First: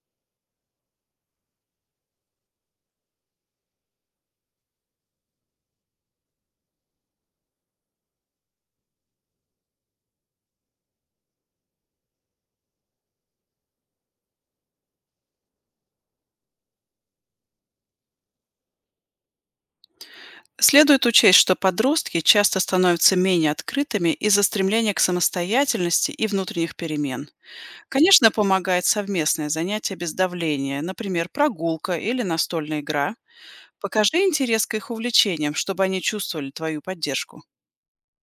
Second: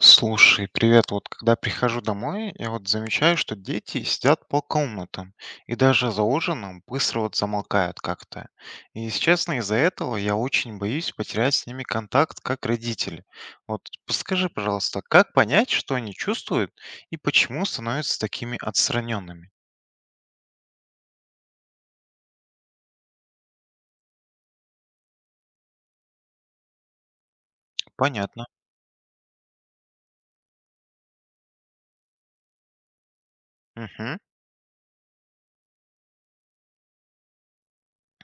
Слушай, привет. Вот когда прихожу домой, я вот замечаю, что дети сидят по комнатам и даже за ужином быстро вот замолкают как-то. И, если честно, из-за этого я очень боюсь потерять с ними контакт как родители. Вот подскажи, пожалуйста, как понять, что они чувствуют и почему становятся такими отстраненными? Следует учесть, что подростки часто становятся менее открытыми из-за стремления к самостоятельности и внутренних перемен. Конечно, Понятно. помогает совместное занятие без давления, например, прогулка или настольная игра. Мгм. Покажи интерес к их увлечениям, чтобы они чувствовали твою поддержку.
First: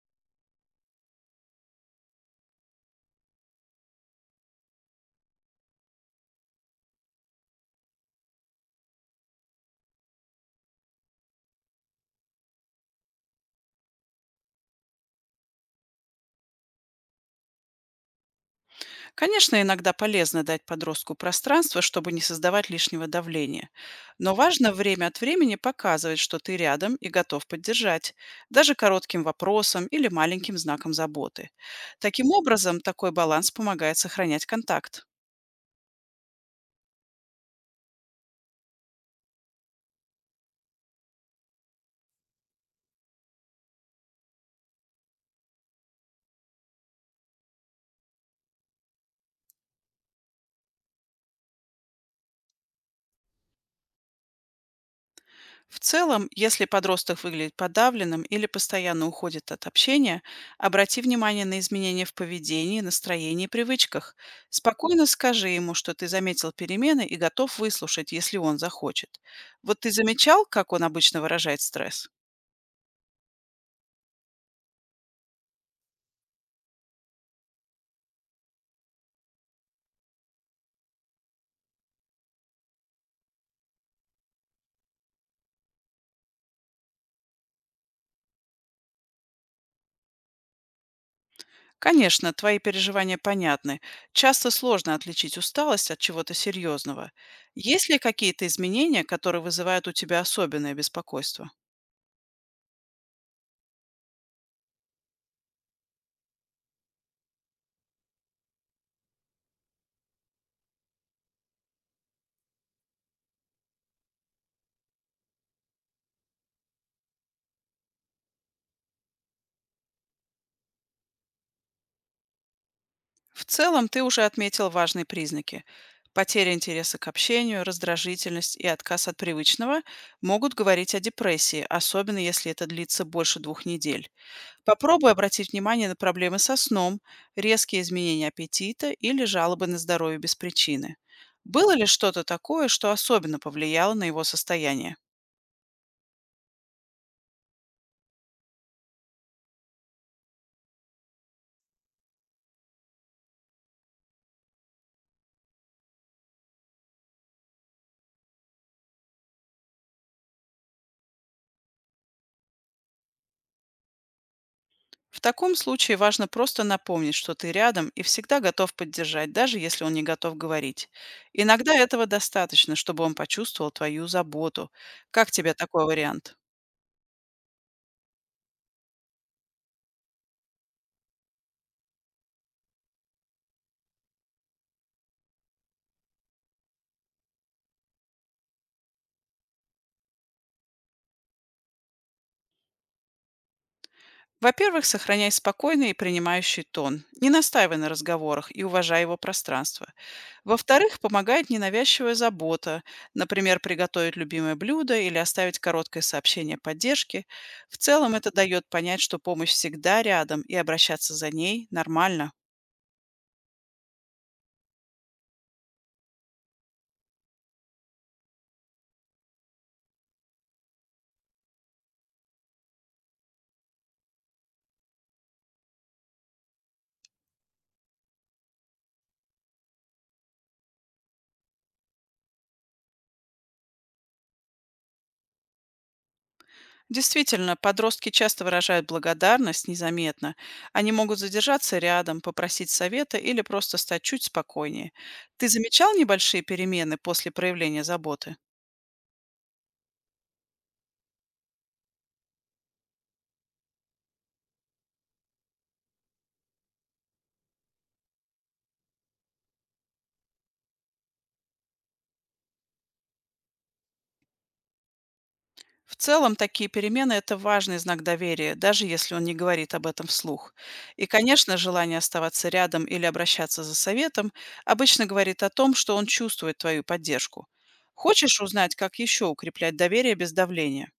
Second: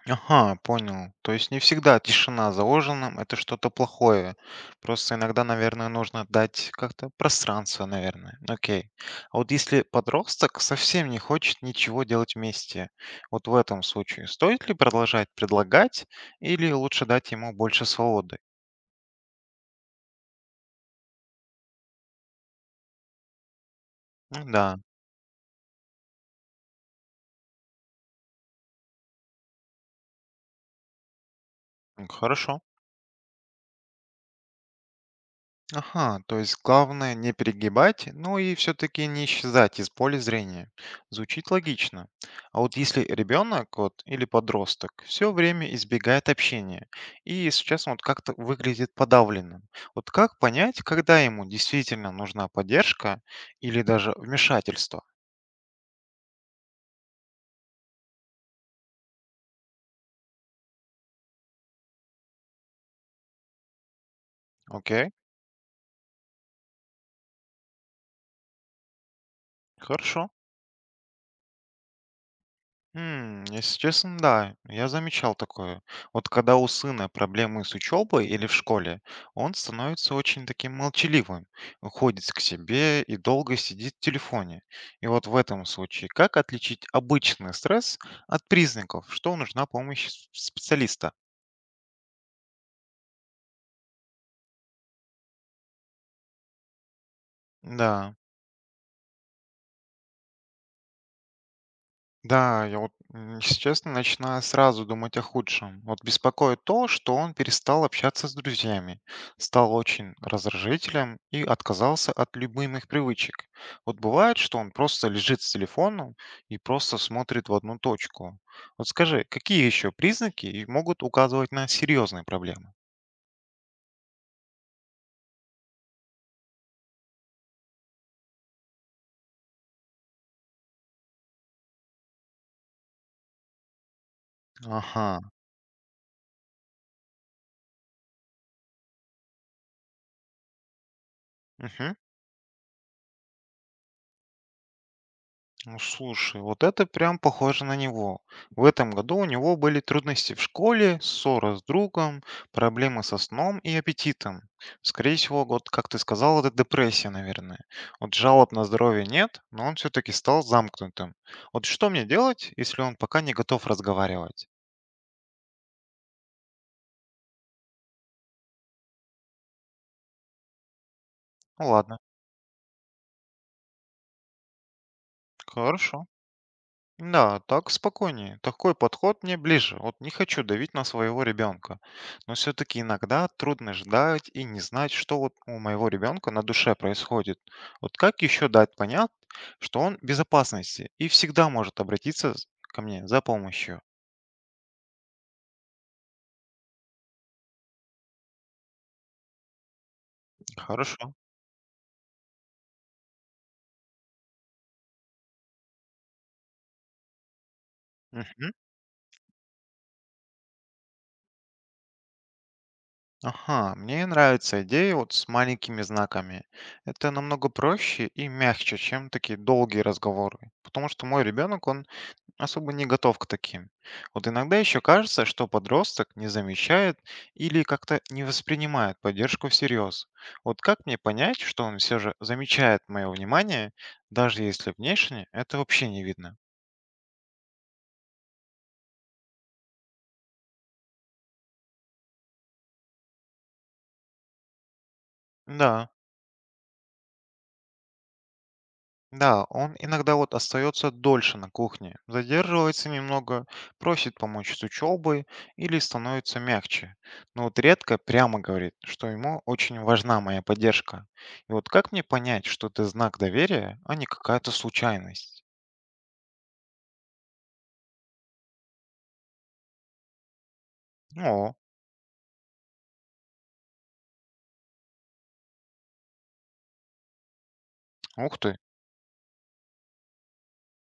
Ага, понял. То есть не всегда тишина заложена, это что-то плохое. Просто иногда, наверное, нужно дать как-то пространство, наверное. Окей. А вот если подросток совсем не хочет ничего делать вместе, вот в этом случае стоит ли продолжать предлагать или лучше дать ему больше свободы? Конечно, иногда полезно дать подростку пространство, чтобы не создавать лишнего давления. Но Ну важно да, время от времени показывать, что ты рядом и готов поддержать, даже коротким вопросом или маленьким знаком заботы. Таким хорошо. образом, такой баланс помогает сохранять контакт. Ага, то есть главное не перегибать, ну и все-таки не исчезать из поля зрения. Звучит логично. А вот если ребенок вот, или подросток все время избегает общения, и сейчас он вот как-то выглядит подавленным, вот как понять, когда ему действительно нужна поддержка или даже вмешательство? В целом, если подросток выглядит подавленным или постоянно уходит от общения, обрати внимание на изменения в поведении, настроении и привычках. Спокойно Окей, скажи ему, что ты заметил перемены и готов выслушать, если он захочет. Вот ты хорошо. замечал, как он обычно выражает стресс? Если честно, да, я замечал такое. Вот когда у сына проблемы с учебой или в школе, он становится очень таким молчаливым, уходит к себе и долго сидит в телефоне. И вот в этом случае, как отличить обычный стресс от признаков, что нужна помощь с- специалиста? Конечно, твои переживания понятны. Часто сложно отличить усталость от чего-то серьезного. Есть ли Да. какие-то изменения, которые вызывают у тебя особенное беспокойство? Да, я вот, если честно, начинаю сразу думать о худшем. Вот беспокоит то, что он перестал общаться с друзьями, стал очень раздражителем и отказался от любимых привычек. Вот бывает, что он просто лежит с телефоном и просто смотрит в одну точку. Вот скажи, какие еще признаки и могут указывать на серьезные проблемы? В целом, ты уже отметил важные признаки. Потеря интереса к общению, раздражительность и отказ от привычного могут говорить о депрессии, особенно если это длится больше 2 недель. Попробуй Ага. обратить внимание на проблемы со сном, резкие изменения аппетита или жалобы на здоровье без причины. Было ли Мгм. что-то такое, что особенно повлияло на его состояние? Ну, слушай, вот это прям похоже на него. В этом году у него были трудности в школе, ссора с другом, проблемы со сном и аппетитом. Скорее всего, вот как ты сказал, это депрессия, наверное. Вот жалоб на здоровье нет, но он все-таки стал замкнутым. Вот что мне делать, если он пока не готов разговаривать? В таком случае важно просто напомнить, что ты рядом и всегда готов поддержать, даже если он не готов говорить. Ну Иногда ладно, этого достаточно, чтобы он почувствовал твою заботу. Как тебе такой хорошо. вариант? Да, так спокойнее. Такой подход мне ближе. Вот не хочу давить на своего ребенка. Но все-таки иногда трудно ждать и не знать, что вот у моего ребенка на душе происходит. Вот как еще дать понять, что он в безопасности и всегда может обратиться с- ко мне за помощью? Во-первых, сохраняй спокойный и принимающий тон. Не настаивай на разговорах и уважай его пространство. Во-вторых, Хорошо. помогает ненавязчивая забота. Например, приготовить любимое блюдо или оставить короткое сообщение поддержки. В целом это Мгм. дает понять, что помощь всегда рядом и обращаться за ней нормально. Ага, мне нравится идея вот с маленькими знаками. Это намного проще и мягче, чем такие долгие разговоры. Потому что мой ребенок, он особо не готов к таким. Вот иногда еще кажется, что подросток не замечает или как-то не воспринимает поддержку всерьез. Вот как мне понять, что он все же замечает мое внимание, даже если внешне это вообще не видно? Действительно, подростки часто выражают благодарность незаметно. Они могут задержаться рядом, попросить совета или просто стать чуть спокойнее. Ты Да. замечал небольшие перемены после проявления заботы? Да, он иногда вот остается дольше на кухне, задерживается немного, просит помочь с учебой или становится мягче. Но вот редко прямо говорит, что ему очень важна моя поддержка. И вот как мне понять, что это знак доверия, а не какая-то случайность? В целом, такие перемены– это важный знак доверия, даже если он не говорит об этом вслух. И, О, конечно, желание оставаться рядом или обращаться за советом обычно говорит о том, что он чувствует твою поддержку. ух Хочешь ты. узнать, как еще укреплять доверие без давления?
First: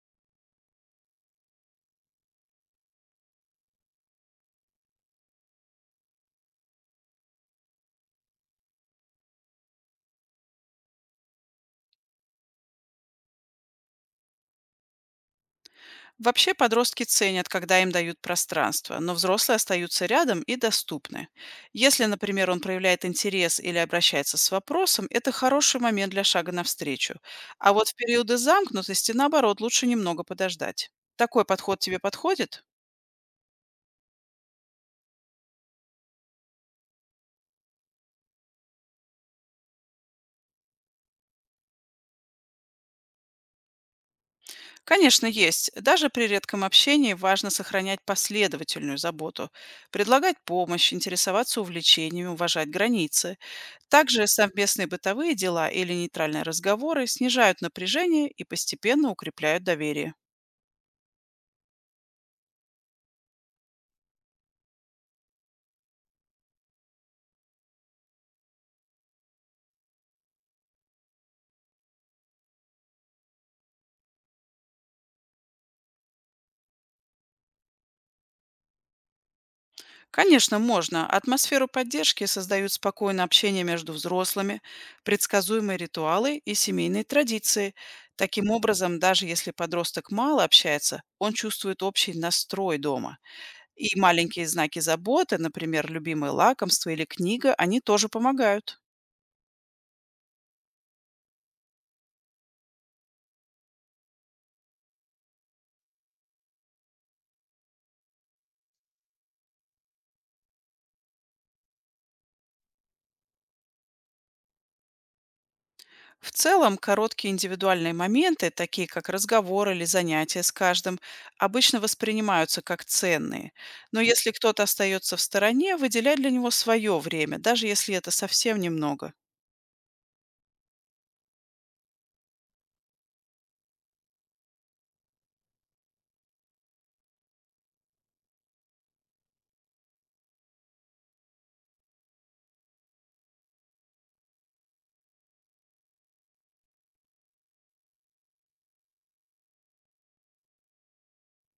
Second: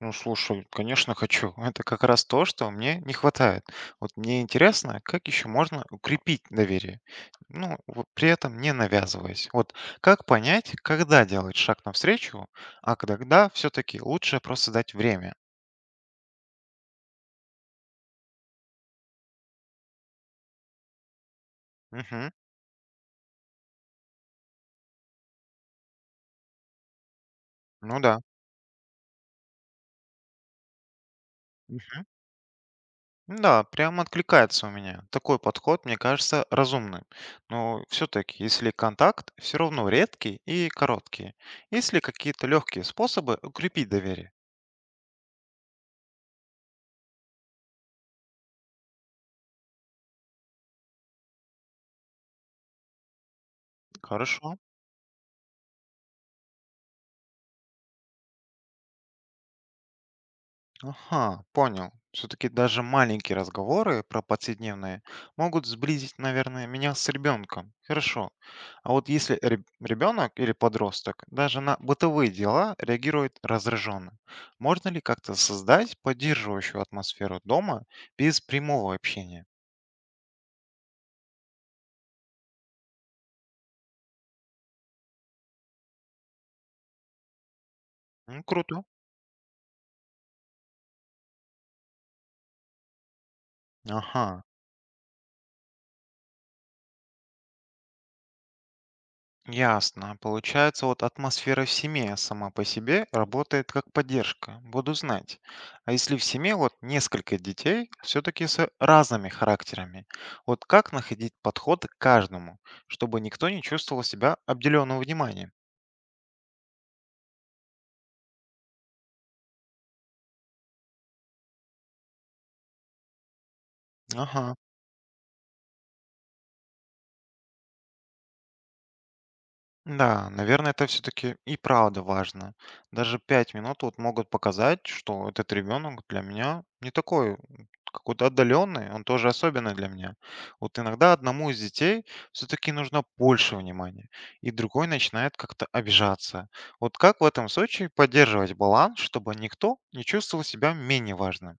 Ну, слушай, конечно, хочу. Это как раз то, что мне не хватает. Вот мне интересно, как еще можно укрепить доверие, ну, вот при этом не навязываясь. Вот как понять, когда делать шаг навстречу, а когда все-таки лучше просто дать время? Вообще подростки ценят, когда им дают пространство, но взрослые остаются рядом и доступны. Если, Мгм. например, он проявляет интерес или обращается с вопросом, это хороший момент для шага навстречу. А вот в Ну да. периоды замкнутости, наоборот, лучше немного подождать. Такой подход тебе подходит? Да, прям откликается у меня. Такой подход, мне кажется, разумным. Но все-таки, если контакт, все равно редкий и короткий. Есть ли какие-то легкие способы укрепить доверие? Конечно, есть. Даже при редком общении важно сохранять последовательную заботу, предлагать помощь, интересоваться увлечениями, уважать границы. Также Хорошо. совместные бытовые дела или нейтральные разговоры снижают напряжение и постепенно укрепляют доверие. Ага, понял. Все-таки даже маленькие разговоры про повседневные могут сблизить, наверное, меня с ребенком. Хорошо. А вот если ребенок или подросток даже на бытовые дела реагирует раздраженно, можно ли как-то создать поддерживающую атмосферу дома без прямого общения? Конечно, можно. Атмосферу поддержки создают спокойное общение между взрослыми, предсказуемые ритуалы и семейные традиции. Ну, Таким круто. образом, даже если подросток мало общается, он чувствует общий настрой дома. И Ага. маленькие знаки заботы, например, любимое лакомство или книга, они тоже помогают. Ясно. Получается, вот атмосфера в семье сама по себе работает как поддержка. Буду знать. А если в семье вот несколько детей, все-таки с разными характерами, вот как находить подход к каждому, чтобы никто не чувствовал себя обделенным вниманием? В целом, короткие индивидуальные моменты, такие как разговор или занятия с каждым, обычно воспринимаются как ценные. Но если Ага. кто-то остается в стороне, выделяй для него свое время, даже если это совсем немного. Да, наверное, это все-таки и правда важно. Даже 5 минут вот могут показать, что этот ребенок для меня не такой какой-то отдаленный, он тоже особенный для меня. Вот иногда одному из детей все-таки нужно больше внимания, и другой начинает как-то обижаться. Вот как в этом случае поддерживать баланс, чтобы никто не чувствовал себя менее важным?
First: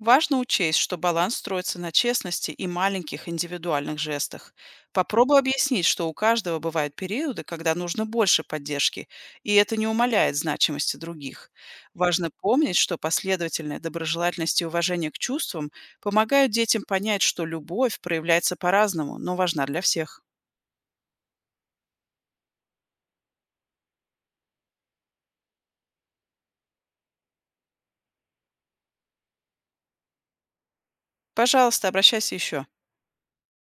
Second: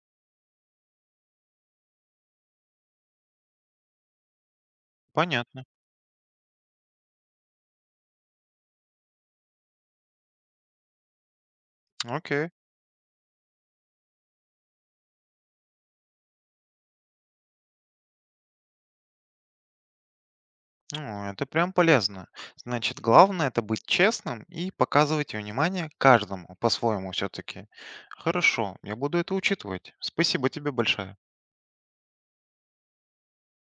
Важно учесть, что баланс строится на честности и маленьких индивидуальных жестах. Попробуй Понятно. объяснить, что у каждого бывают периоды, когда нужно больше поддержки, и это не умаляет значимости других. Важно Окей. помнить, что последовательная доброжелательность и уважение к чувствам помогают детям понять, что любовь проявляется по-разному, но важна для всех. Ну, это прям полезно. Значит, главное это быть честным и показывать внимание каждому по-своему все-таки. Хорошо, я буду это учитывать. Спасибо тебе большое. Пожалуйста, обращайся еще.